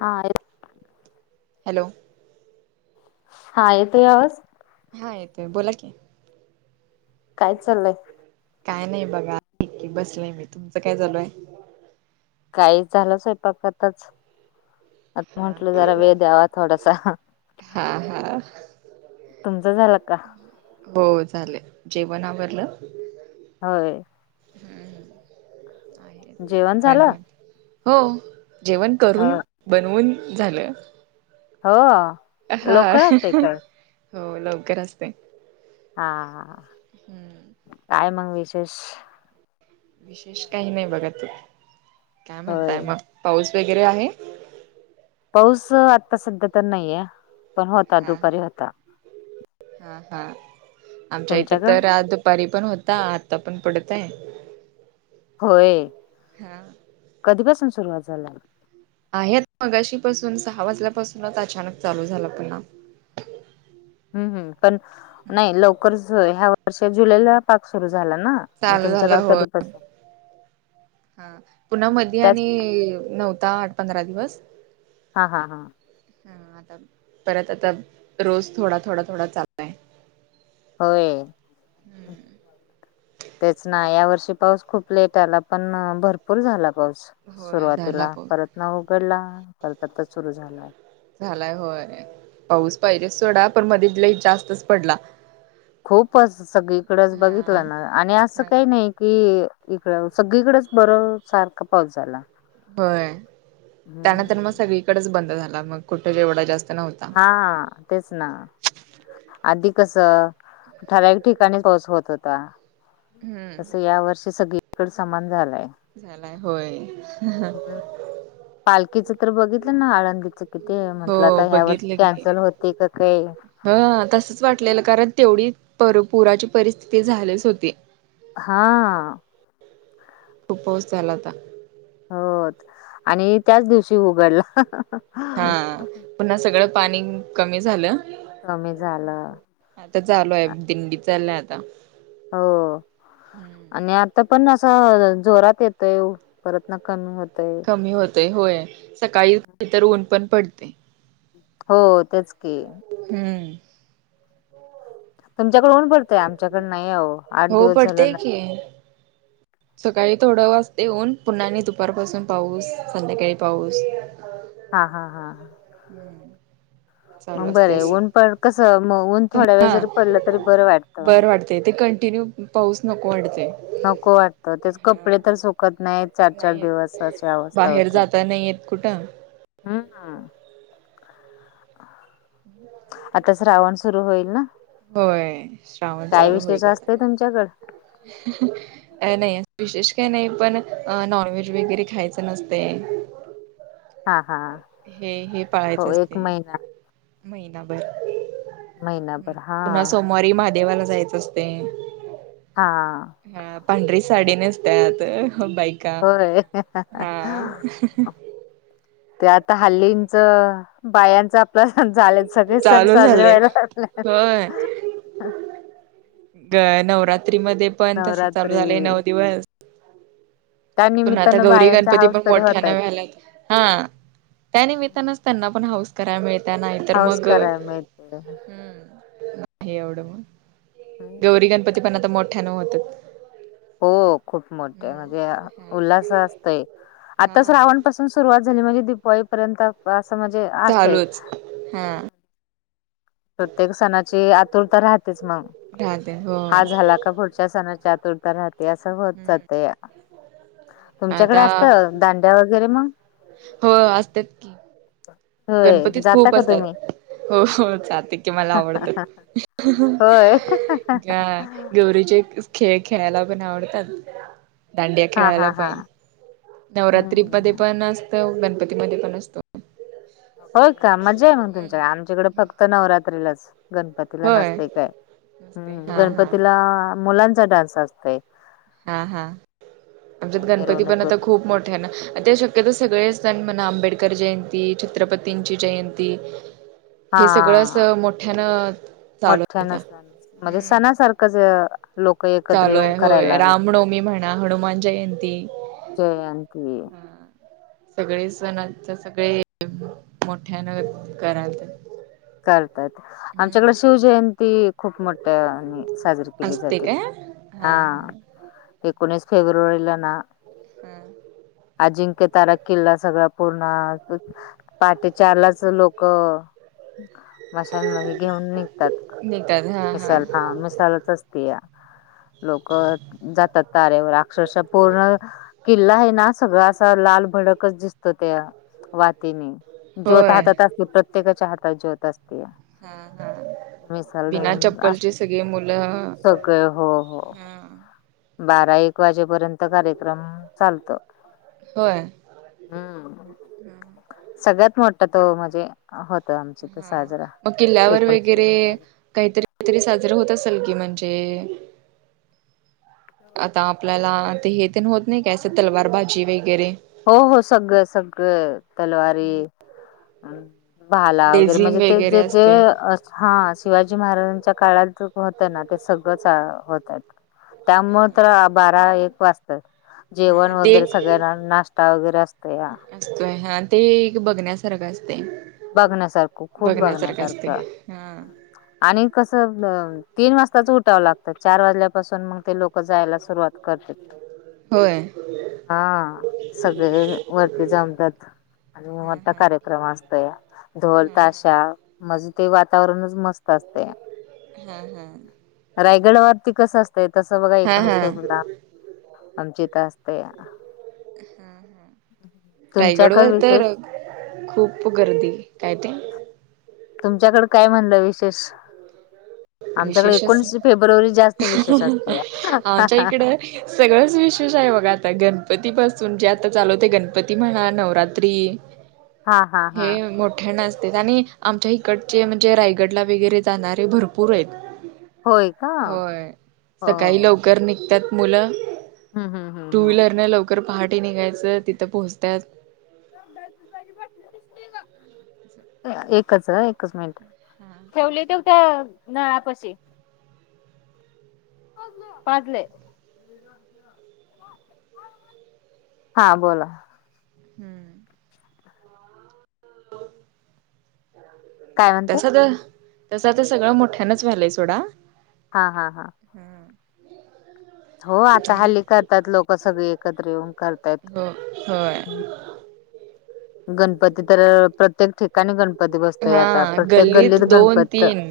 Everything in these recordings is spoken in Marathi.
हा हॅलो हा येतोय आवाज. हा येतोय बोला की काय चाललंय? काय नाही बघाकी बसलंय मी तुमचं काय चालू आहे. काही झालं स्वयंपाक आताच आता हा म्हटलं जरा वेळ हा द्यावा थोडासा हा हा तुमच झालं का? हो झाले जेवण आवरलं. होय. जेवण झालं [unintelligible] हो जेवण हो करून बनवून झालं. हो हा लोकर असते काय. हो लवकर असते. हा हम्म काय मग विशेष. विशेष काही नाही बघा तू काय म्हणताय होय मग पाऊस वगैरे आहे. पाऊस आत्ता सध्या तर नाहीये. पण होता हम्म दुपारी होता हम्म हा हा आमच्या इथं तुमच्याकड तर आ दुपारी पण होता आता पण पडतय. होय हा कधीपासून सुरुवात झाला. आहेत मगाशी पाासून सहा वाजल्यापासूनच अचानक चालू झाला पुन्हा. हम्म हम्म पण नाही लवकरच ह्या वर्षी जुलैला पाक सुरू झाला ना. आणि चालू झाला तुमच्याकडे होय कधी तस हा पुन्हा मधी त्याच आणि नव्हता आठ पंधरा दिवस हा हा हा. हम्म आता परत आता रोज थोडा थोडा थोडा चालु होय. तेच ना यावर्षी पाऊस खूप लेट आला पण भरपूर झाला पाऊस. होय झाला सुरुवातीला पाऊस परत न उघडला परत आता सुरु झाला. झालाय होय पाऊस पाहिजेच सोडा पण मध्ये लईच जास्तच पडला. खूपच सगळीकडेच हा हा. बघितलं ना आणि असं काही नाही कि इकड सगळीकडेच बरं सारखा पाऊस झाला. होय त्यानंतर मग हम्म सगळीकडेच बंद झाला मग कुठे एवढा जास्त नव्हता. हा तेच ना. आधी कस ठराविक ठिकाणी पाऊस होत होता. हम्म तसं या वर्षी सगळीकड समान झालाय. झालाय होय. हम्म पालखीच तर बघितलं ना आळंदीच. किती म्हंटलं हो आता ह्या वर्षी कॅन्सल होते क काय? ह तसच वाटलेलं कारण तेवढी पुराची परिस्थिती झालीच होती. हा. खूप पाऊस झाला होता. हो आणि त्याच दिवशी उघडला. हा पुन्हा सगळं पाणी कमी झालं. कमी झालं. आता चालू ये दिंडी चालू ये आता हो. आणि आता पण असं जोरात यतोय परत ना कमी होतय. कमी होते होय सकाळी तर ऊन पण पडते. हो तेच की हम्म. तुमच्याकड ऊन पडतय आमच्याकड नाही आहो आठ हो दिवस झालं पडतेय नाही. की. सकाळी थोडं वाजतय ऊन पुन्हा नी दुपारपासून पाऊस संध्याकाळी पाऊस हा हा हा ह. [inaudible] चालू बरं असतेय आहे. अस ऊन पण कसं मग ऊन थोड्या वेळ हा जरी पडलं तरी बरं वाटतं. बर वाटते ते कंटिन्यू पाऊस नको वाढतेय. नको वाटत तेच कपडे तर सुकत नाहीत. चार चार नाहीय दिवस अशी अवस्था बाहेर होते. जाता नाही येत कुठं. हम्म. [unintelligible] आता श्रावण सुरु होईल न. होय श्रावण चालू होईल आता. असतय तुमच्याकड? काही नाही अस विशेष काही नाही पण नॉनव्हेज वगैरे खायचं नसत ये. हा हा. हे हे हो पाळायचं असते महिना महिनाभर. महिनाभर पुन्हा हां, सोमवारी महादेवाला जायचं असते. हा. हा पांढरी साडी नेत्यात ह बाई होय. ते आता हल्लींच बायांच आपला झालच. सगळे सण चालू साजरे झालंय व्हायला लागले. होय. ग नवरात्री मध्ये पण तस चालू नवरात्री झालंय नऊ दिवस. त्या पण आता निमित्तानं गौरी बायांच्या गणपती हाऊस पण तरी मोठ्या न होतायेत. मिलात हा त्यानिमित्तानंच त्यांना पण हऊस कराया मिळत्यात नाही तर हाऊस मग करायला मिळते. हम्म नाही एवढं मग. हम्म. होत. हो खूप मोठे म्हणजे हा उल्हस असतय. आता हा श्रावण पासून सुरुवात झाली म्हणजे दिपावळी असं म्हणजे असत्य. चालूच हा. प्रत्येक सणाची आतुरता राहतेच मग राहते हो हा हम्म झालात. का पुढच्या सणाची आतुरता राहते, असं होत जातया. तुमच्याकडे आता असत दांड्या वगैरे मग? हो हो असते. होय गणपतीत जाता खूप का तुम्ही? असतात. हो हो. जाते की मला आवडतं. होय आं गौरीचे खेळ खेळायला पण आवडतात. दांडिया हा हा खेळायला हा पण. नवरात्री मध्ये हम्म पण असतं गणपती मध्ये पण असतो. होय का? मजा आहे मग हम्म. तुमच्याकडे. आमच्याकडे फक्त नवरात्रीलाच, गणप पतीला होय नसतय काय. नसते हं. हा हा गणपतीला मुलांचा डान्स असतय. हा हा. आमच्यात गणपती पण मिरवणूक आता वगैरे खूप मोठे आहे ना. अन त्याशि ते तर सगळे सण म्हणा आंबेडकर जयंती, छत्रपतींची जयंती, हा हे सगळं असं मोठ्यानं चालत चालत म्हणजे सणासारखंच अं लोक एक चालू आहे. होय, रामनवमी म्हणा, हनुमान जयंती, जयंती, हा. सगळे सण आता सगळे मोठ्यान करायल तर. करतात. आमच्याकडे शिवजयंती खूप मोठ्या हेनी साजरी केली असते जाते. काय हा एकोणीस फेब्रुवारीला ना हं. अजिंक्य तारा किल्ला सगळा पूर्ण आ पाहाटे चारलाच लोक मशालग घेऊन निघतात. निघतात हा मिसाला हा मिसालाच असते या. लोक जातात तारेवर. अक्षरश पूर्ण किल्ला आहे ना सगळां असा लाल भडकच दिसतो. त्या वातीने. ज्योत होय. हातात असते. प्रत्येकाच्या हातात ज्योत असतेया. हा हा. बिना चप्पलचे सगळे मुलं क हो हो. हा. बारा एक वाजेपर्यंत कार्यक्रम चालतो. होय? हं. सगळ्यात मोठा तो म्हणजे होत आमच्या इथं हा. साजरा. मग किल्ल्यावर एकोणीस वगैरे फेब्रुवारी. काहीतरी तरी साजरं होत असेल की. म्हणजे आता आपल्याला ते हे तेन होत नाही काय असं तलवारबाजी वगैरे? हो हो सगळं सगळं. तलवारी अं भाला वगैरे. लेझिम म्हणजे ते वगैरे जे जे असते अस हा शिवाजी महाराजांच्या काळात होतं ना, ते सगळंच होतात. त्यामुळ तर बारा एक वाजतात. जेवण हा ते वगैरे सगळ्यांना. नाश्ता वगैरे असत या. असतोय. हा ते एक बघण्यासारखं असते. बघण्यासारखं खूप असते. बघण्यासारखं. हा. आणि कसं तीन वाजताच उठावं लागतं. चार वाजल्यापासून मग ते लोक जायला सुरुवात करतात. होय? हा. सगळे कसे वरती जमतात. आणि म मोठा कार्यक्रम असतोया. ढोल, हा ताशा. म्हणजे ते वातावरणच मस्त असतया. हा हा हा. रायगडावरती कस असतय तसं बघा हा एकोणीस हा फेब्रुवारीला. आमच्या हित असतया. तुमच्याकड रायगडवर तर विशेष? खूप गर्दी काय ते. तुमच्याकडं काय म्हणलं विशेष? आमच्याकडे विशेष असे एकोणीस फेब्रुवारी जास्त विशेष असतिया आमच्या इकडं सगळंच विशेष आहे बघा आता गणपती पासून जे आता चालू होते गणपती म्हणा नवरात्री हा हा हा हा हे मोठ्यानं असते आणि आमच्या इकडचे म्हणजे रायगडला वगैरे जाणारे भरपूर आहेत होय का होय हो सकाळी लव ल निघत्यात मुलं हम्म हम्म हम्म टू हम्म व्हीलरनं लव कर पहाटे निघायचं तिथं पोहचत्यात एकचं एकच मिनिट ठेवले तं त्या नळापाशी पाजलंय हा बोला हम्म हो काय म्हणते तसं तर तसं आता सगळं मोठ्यानंच व्हालंय सोडा हा हा हा हो आता हल्ली करतात लोक सगळी एकत्र येऊन करतायत हो होय. गणपती तर प्रत्येक ठिका काणी गणपती बसतोय हा आता प्रत्येक गल्लीत दोन गणपत तीन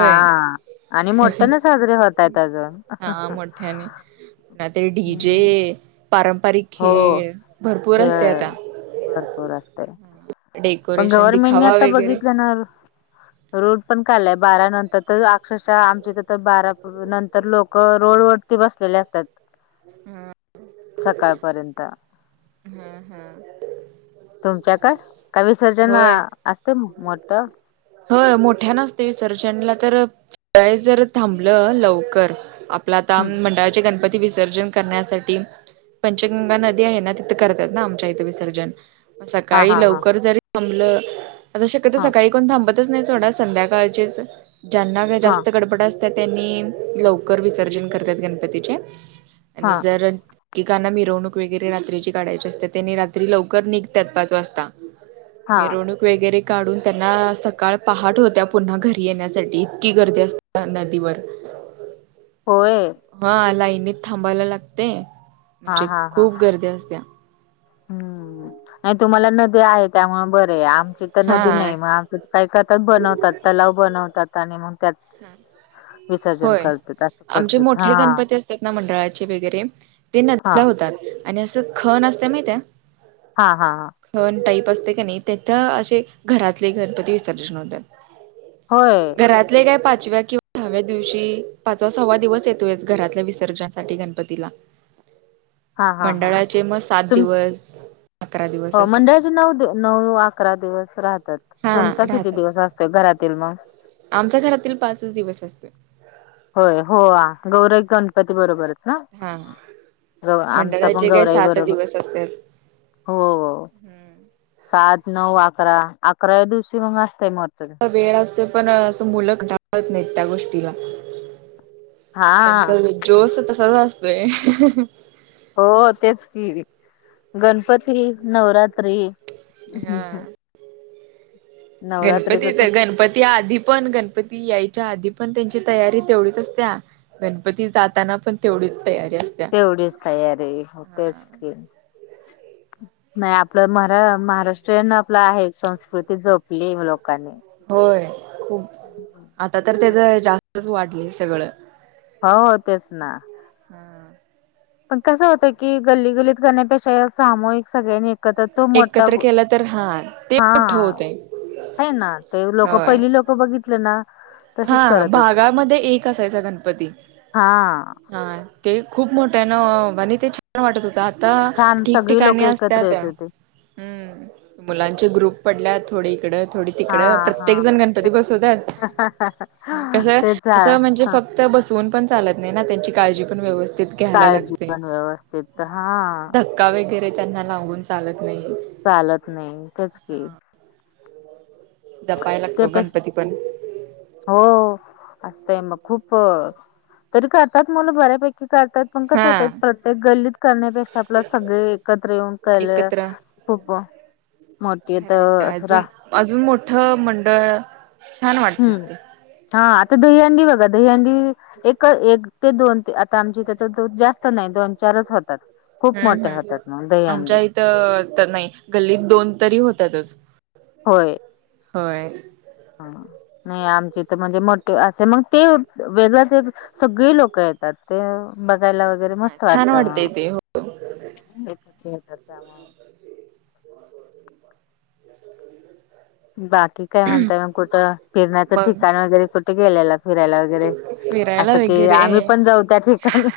हा आणि मोठ्यानं साजरी होत आहेत अजून नाय तर डी जे हम्म पारंपरिक हो खेळ भरपूर असतंय खेळ आता भरपूर असतय पण डेकोरेशन गव्हर्मेंटने दिखावा आता वगैरे बघितलं ना रुल पण काढलाय बारा नंतर तर अक्षरशः आमच्या इथं तर बारा नंतर लोक रोड वरती बसलेले असत्यात हम्म सकाळपर्यंत हम्म हम्म तुमच्याकंड का विसर्जन होय असतंय मोठं होय मोठ्यानं असतंय विसर्जनला तर हे जर थांबलं लवकर आपलं आता हम्म मंडळाचे गणपती विसर्जन करण्यासाठी पंचगंगा नदी आहे ना करतात ना आमच्या इथं विसर्जन हा सकाळी हा हा लवकर जर थांबलं आता शक्यतो हा सकाळी कोण थांबतच नाही सोडा संध्याकाळचेच ज्यांना का हा जास्त गडबड अस तर त्यांनी लवकर विसर्जन करत्यात गणपतीचे हा आणि जर एकेकांना मिरवणूक वगैरे रात्रीची काढायची असत्या त्याने रात्री लवकर निघत्यात पाच वाजता हा मिरवणूक. वगैरे काढून त्यांना सकाळ पहाट होत्या पुन्हा घरी येण्यासाठी इतकी गर्दी अस त्या नदीवर होय हा लाईनीत थांबायला लागतंय हा म्हणजे हा हा खूप गर्दी असत्या हम्म नाही तुम्हाला नदी आहे त्यामुळे बरे आहे आमची तर नदी हा नाही मग आम काय करतात बनवतात तलाव बनवतात आणि मग त्यात विसर्जन होय करतात असं आमचे करतात हा मोठे गणपती असतात ना मंडळाचे वगैरे ते हा नदीला होतात आणि असं खण असत्या माहित्या. हा हा हा. खण टाईप असते का नाही तिथं अशे घरातले गणपती विसर्जन होतात होय. ले काय पाचव्या किं सहाव्या दिवशी पाचवा सव्वा दिवस येतोय घरातल्या विसर्जनासाठी गणपतीला हा हा हा मंडळाचे मग सात तुम दिवस अकरा दिवस हो असं. मंडळाचे नऊ नऊ अकरा दिवस राहतात तुमचा हा किती दिवस असतो घरातील मग आमचा घरातील पाच दिवस असतो. होय हो गौरई गणपती बरोबरच. हा ग आमचा पण मंडळाचे काही गौरा आई आहे सात बरोबर. दिवस असतात हो हम्म सात नऊ अकरा अकरा या दिवशी मग असतय मरत. वेळ असतो पण अस मुलं ढाळत नाहीत त्या गोष्टीला हा त्यांचा जोस तस असतोय. हो तेच की गणपती नवरात्री. हा गणपती तर गणपती आधी पण गण गणपती यायच्या आधी पण त्यांची तयारी तेवढीच असत्या गणपती जाताना पण तेवढीच तयारी असते. तेवढीच तयारी हो तेचम नाही आपलं म महाराष्ट्रीयन आपला आहे संस्कृती जपली लोकांनी होय खूप आता तर हम्म त्याच जास्तच वाढली सगळं. हो हो तेच ना पण कसं होतं की गल्ली गल्लीत करण्यापेक्षा सामूहिक सगळ्या नेत क तर तो मोठा एकत्र केलं तर हा ते मोठं हा. होतय हे ना ते लोक होय पहिली लोकं बघितलं ना. हा तसेच करत होते की भागामध्ये एक असायचा गणपती हा हा ते खूप मोठ्या ना म्ह ते छान वाटत होत. ता छान सगळी लोक ठिकठिकाणी असत्या एकत्र येत त्या होते हम् मुलांचे ग्रुप पडल्यात थोडी इकडं थोडी हा तिकडं प्रत्येक जण गणपती बसवतात. हा हा ह कस तेच असं म्हणजे फक्त बसवून पण चालत नाही ना त्यांची काळजी पण व्यवस्थित घ्यायला काय लागते जीवन व्यवस्थित हा. का वगैरे त्यांना लावून चालत नाही. चालत नाही तेच की हा जपायला लागतो त्यापेक्षा गणपती पण हो असतय मग खूप तरी करतात मुलं बऱ्यापैकी करतात. पण कसं हा होत प्रत्येक गल्लीत करण्यापेक्षा आपलं सगळे एकत्र येऊन कले. होबा भर भटत अजून अजून मोठं मंडळ छान वाटत हम्म ते हा आता दहीहंडी बघा दहीहंडी. एक एक ते दोन ते आता आमची त्या द जास्त नाही दोन चारच होतात. खूप मोठ्या होतात मग द अंडी त तर नाइ गल्लीत दोन तरी होतातच. होय होय हं. हो नाही आमची तर म्हणजे मोठे असे मग ते वेगळच सगळी लोक येतात ते बघायला वगैरे मस्त छान वाटत वाटतय ते हो मग. बाकी काय म्हणताय मग कुठं फिरण्याचं मग ठिकाण वगैरे कुठे गेलेला फिरायला वगैर वगैरे फिरायला असं की आम्ही वगैरे पण जाऊ त्या ठिकाणी